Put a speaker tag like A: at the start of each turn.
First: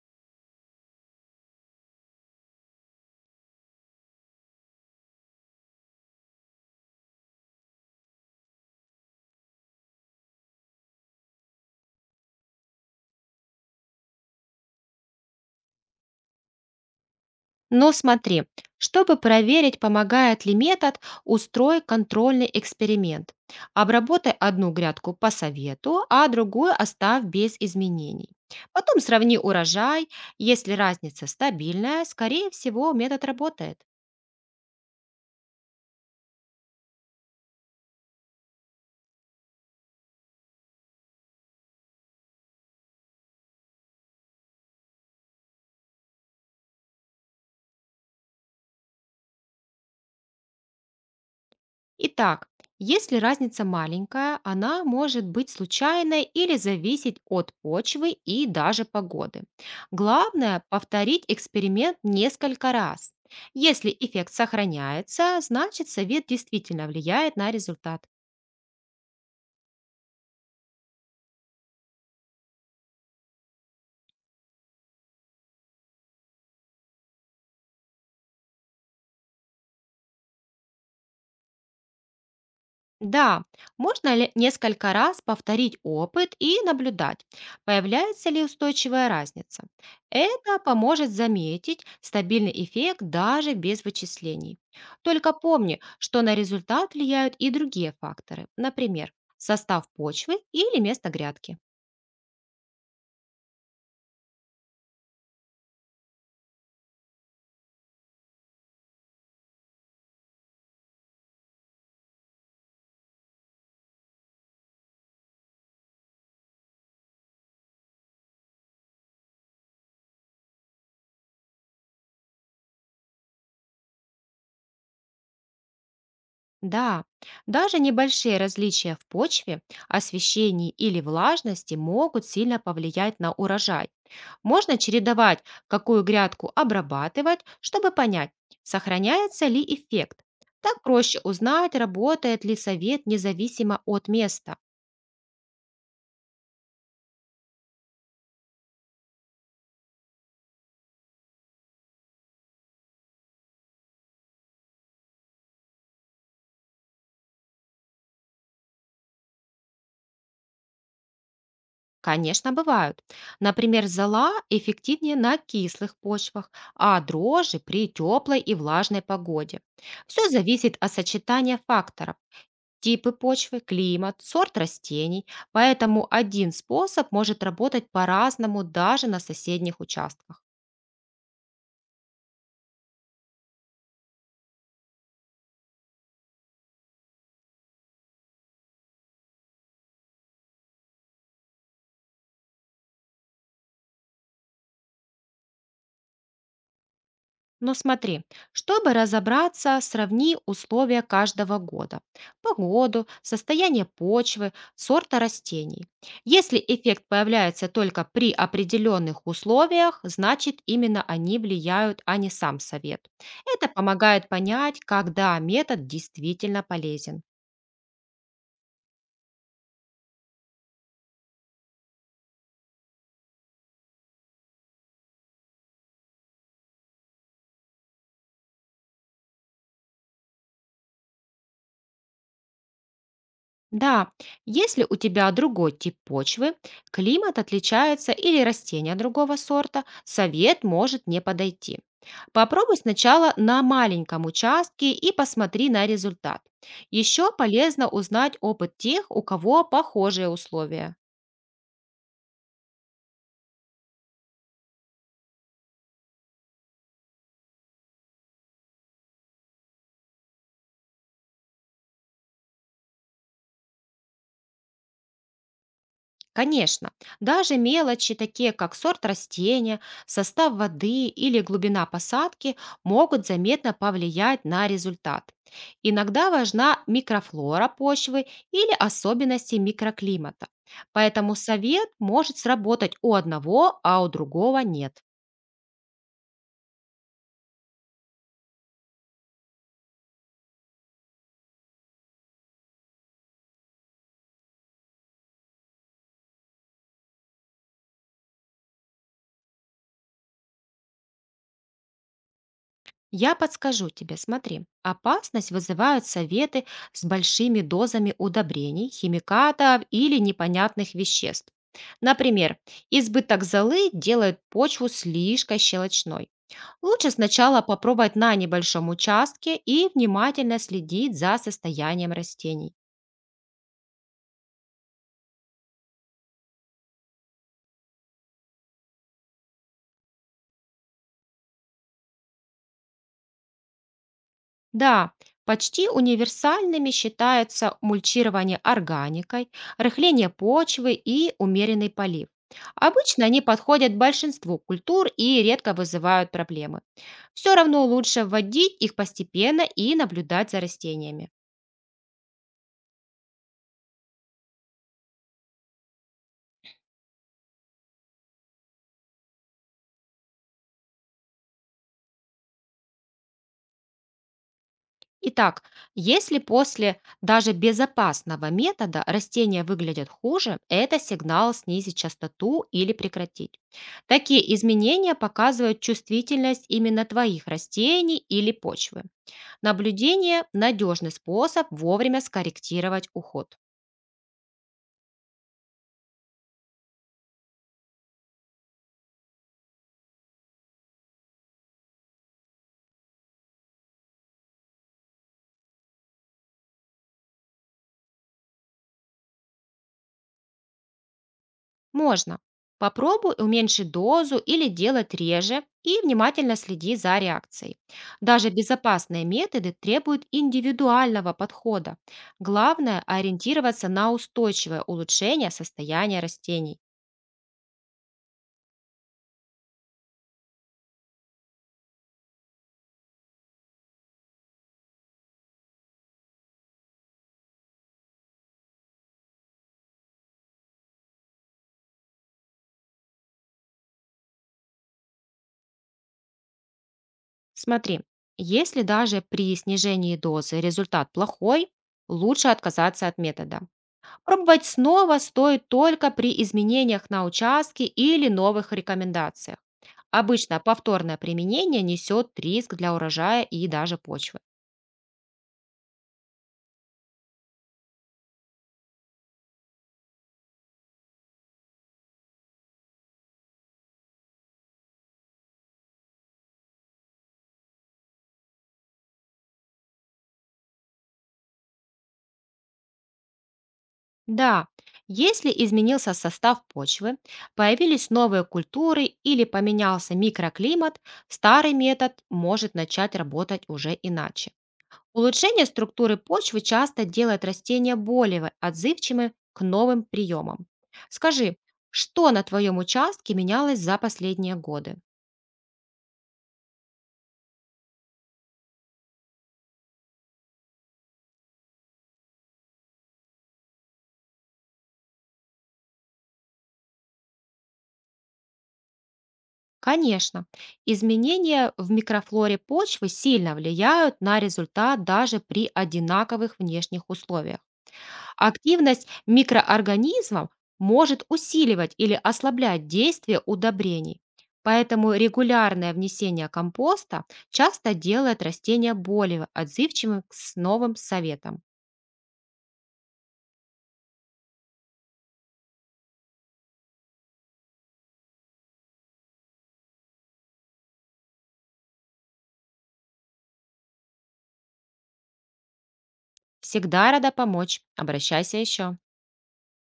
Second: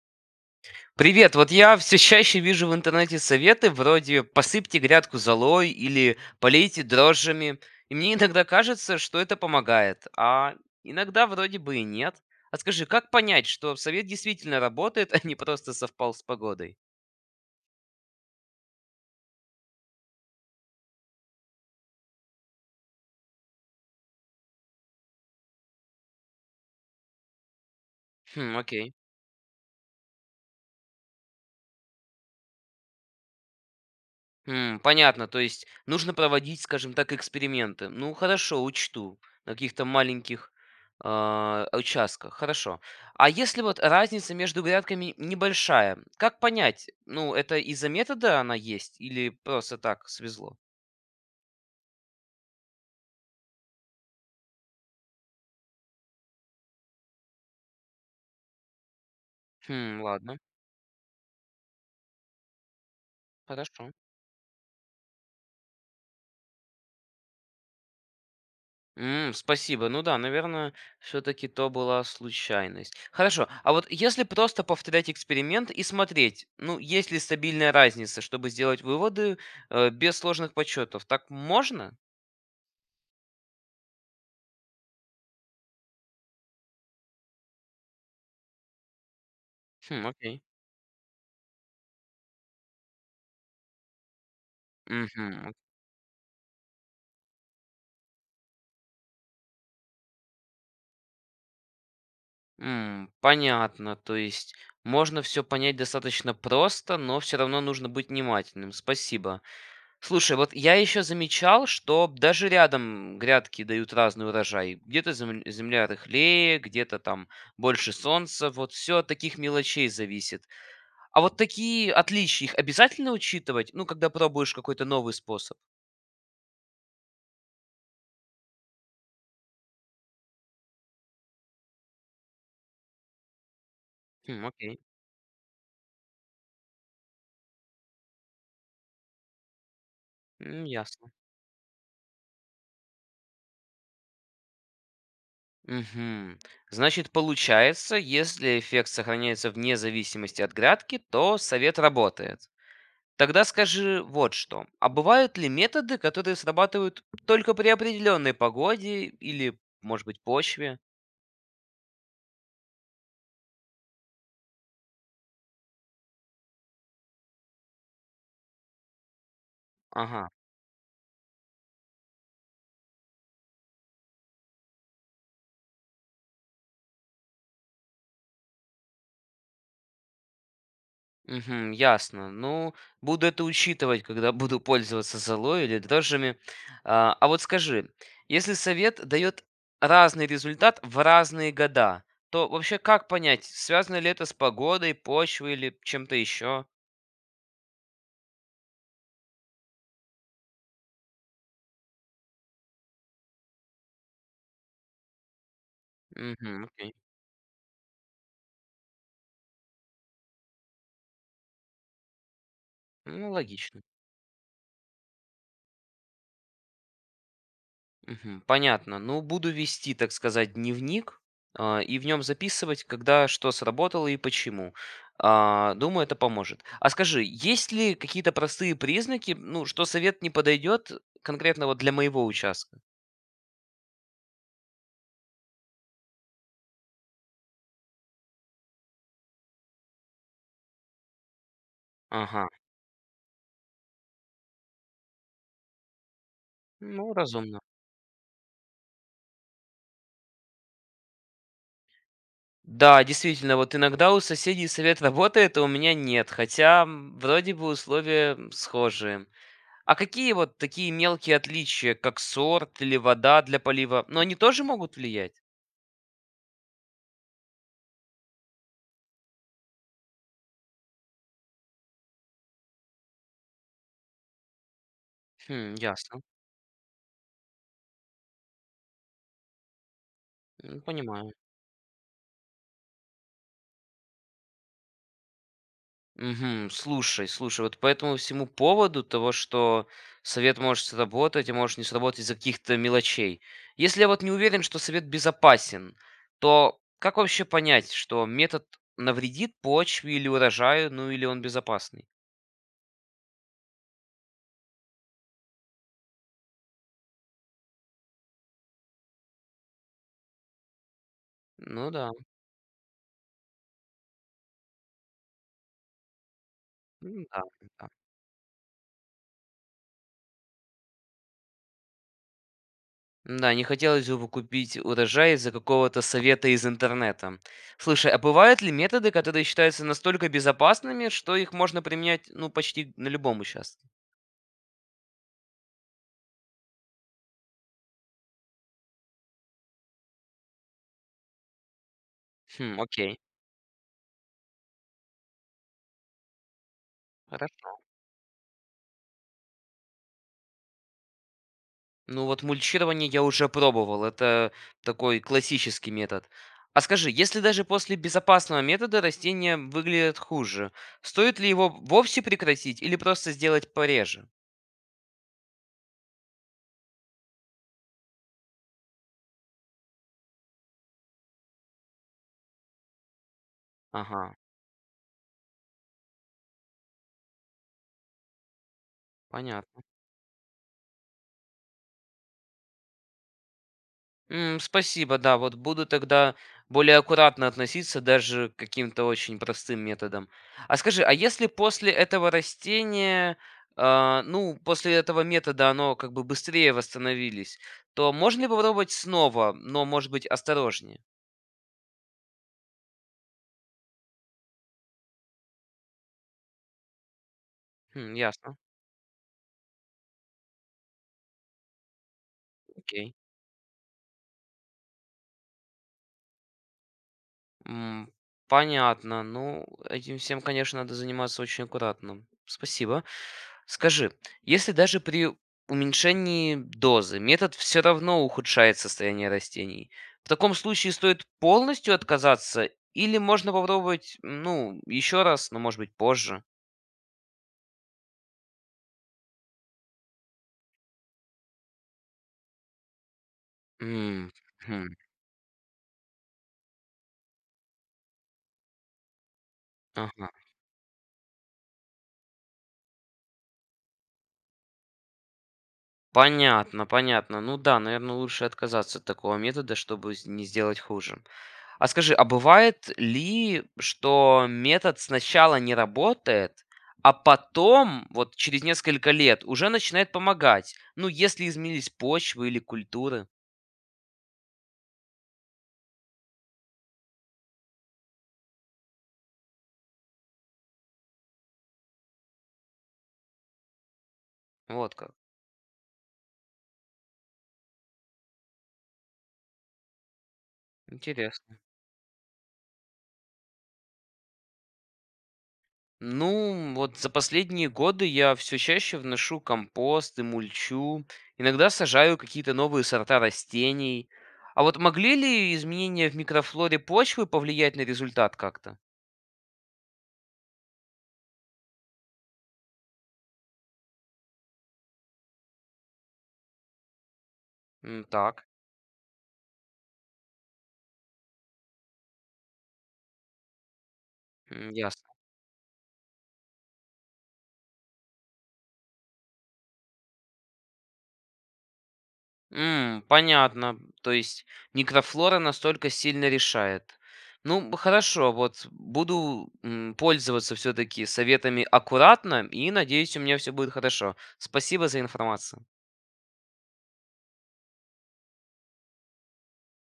A: Привет, вот я все чаще вижу в интернете советы вроде «посыпьте грядку золой» или «полейте дрожжами», и мне иногда кажется, что это помогает, а иногда вроде бы и нет. А скажи, как понять, что совет действительно работает, а не просто совпал с погодой?
B: Но смотри, чтобы проверить, помогает ли метод, устрой контрольный эксперимент. Обработай одну грядку по совету, а другую оставь без изменений.
A: Хм, окей.
B: Потом сравни урожай. Если разница стабильная, скорее всего, метод работает.
A: М, понятно, то есть нужно проводить, скажем так, эксперименты. Ну, хорошо, учту на каких-то маленьких участках. Хорошо. А если вот разница между грядками небольшая, как понять? Ну, это из-за метода она есть или просто так свезло?
B: Итак, если разница маленькая, она может быть случайной или зависеть от почвы и даже погоды.
A: Хм, ладно,
B: Главное– повторить эксперимент несколько раз.
A: хорошо.
B: Если эффект сохраняется, значит совет действительно влияет на результат.
A: М, спасибо. Ну да, наверное, все-таки то была случайность. Хорошо. А вот если просто повторять эксперимент и смотреть, ну, есть ли стабильная разница, чтобы сделать выводы без сложных подсчетов, так можно?
B: Да, можно ли несколько раз повторить опыт и наблюдать, появляется ли устойчивая разница.
A: Хм, окей.
B: Это поможет заметить стабильный эффект даже без вычислений. Только
A: Мгм.
B: помни, что на результат влияют и другие факторы, например, состав почвы или место грядки.
A: М, понятно. То есть можно все понять достаточно просто, но все равно нужно быть внимательным. Спасибо. Слушай, вот я еще замечал, что даже рядом грядки дают разный урожай. Где-то земля рыхлее, где-то там больше солнца. Вот все от таких мелочей зависит. А вот такие отличия, их обязательно учитывать? Ну, когда пробуешь какой-то новый способ.
B: Да, даже небольшие различия в почве, освещении или влажности могут сильно повлиять на урожай.
A: Хм,
B: Можно
A: окей.
B: чередовать, какую грядку обрабатывать, чтобы понять, сохраняется ли эффект. Так
A: Ясно.
B: проще узнать, работает ли совет независимо от места.
A: Мгм. Значит, получается, если эффект сохраняется вне зависимости от грядки, то совет работает. Тогда скажи вот что. А бывают ли методы, которые срабатывают только при определенной погоде или, может быть, почве?
B: Конечно, бывают. Например, зола эффективнее на кислых почвах, а дрожжи при теплой и влажной погоде.
A: Ага.
B: Все зависит от сочетания факторов: типы почвы, климат, сорт растений, поэтому один способ может работать по-разному даже на соседних участках.
A: Мгм, ясно. Ну, буду это учитывать, когда буду пользоваться золой или дрожжами. А вот скажи, если совет дает разный результат в разные года, то вообще как понять, связано ли это с погодой, почвой или чем-то еще?
B: Но смотри, чтобы разобраться, сравни условия каждого года. Погоду, состояние почвы, сорта растений. Если
A: Угу, окей.
B: эффект появляется только при определенных условиях, значит именно они влияют, а не сам совет.
A: Ну,
B: Это
A: логично.
B: помогает понять, когда метод действительно полезен.
A: Мгм. Понятно. Ну, буду вести, так сказать, дневник, и в нем записывать, когда что сработало и почему. А, думаю, это поможет. А скажи, есть ли какие-то простые признаки, ну, что совет не подойдет конкретно вот для моего участка?
B: Да, если у тебя другой тип почвы, климат отличается или растения другого сорта, совет может не подойти.
A: Ага.
B: Попробуй сначала на маленьком участке и посмотри на результат.
A: Ну,
B: Еще
A: разумно.
B: полезно узнать опыт тех, у кого похожие условия.
A: Да, действительно, вот иногда у соседей совет работает, а у меня нет, хотя вроде бы условия схожие. А какие вот такие мелкие отличия, как сорт или вода для полива, но они тоже могут влиять?
B: Конечно, даже мелочи, такие как сорт растения, состав воды или глубина посадки, могут заметно повлиять на результат.
A: Хм, ясно.
B: Иногда важна микрофлора почвы или особенности микроклимата.
A: М, понимаю.
B: Поэтому совет может сработать у одного, а у другого нет.
A: Мгм. Слушай, слушай, вот по этому всему поводу того, что совет может сработать, а может не сработать из-за каких-то мелочей. Если я вот не уверен, что совет безопасен, то как вообще понять, что метод навредит почве или урожаю, ну или он безопасный?
B: Я подскажу тебе, смотри. Опасность вызывают советы с большими дозами удобрений, химикатов или непонятных веществ.
A: Ну да,
B: Например, избыток золы делает почву слишком щелочной. Лучше
A: да,
B: сначала
A: да.
B: попробовать на небольшом участке и внимательно следить за состоянием растений.
A: Да, не хотелось бы купить урожай из-за какого-то совета из интернета. Слушай, а бывают ли методы, которые считаются настолько безопасными, что их можно применять, ну, почти на любом участке?
B: Да, почти универсальными считаются мульчирование органикой, рыхление почвы и умеренный полив.
A: Хм, окей.
B: Обычно они подходят большинству культур и редко вызывают проблемы. Все
A: Хорошо.
B: равно лучше вводить их постепенно и наблюдать за растениями.
A: Ну вот мульчирование я уже пробовал, это такой классический метод. А скажи, если даже после безопасного метода растения выглядят хуже, стоит ли его вовсе прекратить или просто сделать пореже?
B: Итак, если после даже безопасного метода растения выглядят хуже, это сигнал снизить частоту или прекратить.
A: Ага,
B: Такие изменения показывают чувствительность именно твоих растений или почвы.
A: понятно.
B: Наблюдение– надежный способ вовремя скорректировать уход.
A: М, спасибо, да, вот буду тогда более аккуратно относиться даже к каким-то очень простым методам. А скажи, а если после этого растения, ну, после этого метода оно как бы быстрее восстановились, то можно ли попробовать снова, но, может быть, осторожнее?
B: Можно. Попробуй уменьшить дозу или делать реже и внимательно следи за реакцией.
A: Хм,
B: Даже
A: ясно,
B: безопасные методы требуют индивидуального подхода. Главное–
A: окей.
B: ориентироваться на устойчивое улучшение состояния растений.
A: М, понятно. Ну, этим всем, конечно, надо заниматься очень аккуратно. Спасибо. Скажи, если даже при уменьшении дозы метод все равно ухудшает состояние растений, в таком случае стоит полностью отказаться или можно попробовать, ну, еще раз, но, может быть, позже?
B: Смотри, если даже при снижении дозы результат плохой, лучше отказаться от метода.
A: М,
B: Пробовать
A: хм,
B: снова стоит только при изменениях на участке или новых рекомендациях.
A: ага.
B: Обычно повторное применение несет риск для урожая и даже почвы.
A: Понятно, понятно. Ну да, наверное, лучше отказаться от такого метода, чтобы не сделать хуже. А скажи, а бывает ли, что метод сначала не работает, а потом, вот через несколько лет, уже начинает помогать? Ну, если изменились почвы или культуры.
B: Да, если изменился состав почвы, появились новые культуры или поменялся микроклимат, старый метод может начать работать уже иначе.
A: Вот как.
B: Улучшение структуры почвы часто делает растения более отзывчивыми к новым приемам. Скажи,
A: Интересно.
B: что на твоем участке менялось за последние годы?
A: Ну, вот за последние годы я все чаще вношу компост и мульчу. Иногда сажаю какие-то новые сорта растений. А вот могли ли изменения в микрофлоре почвы повлиять на результат как-то?
B: Конечно, изменения в микрофлоре почвы сильно влияют на результат даже при одинаковых внешних условиях.
A: М, Так,
B: Активность микроорганизмов может усиливать или ослаблять действие удобрений.
A: м, ясно.
B: Поэтому регулярное внесение компоста часто делает растения более отзывчивым к с- новым советам.
A: М, понятно. То есть микрофлора настолько сильно решает. Ну, хорошо, вот буду пользоваться все-таки советами аккуратно, и надеюсь, у меня все будет хорошо. Спасибо за информацию.
B: Всегда рада помочь. Обращайся еще.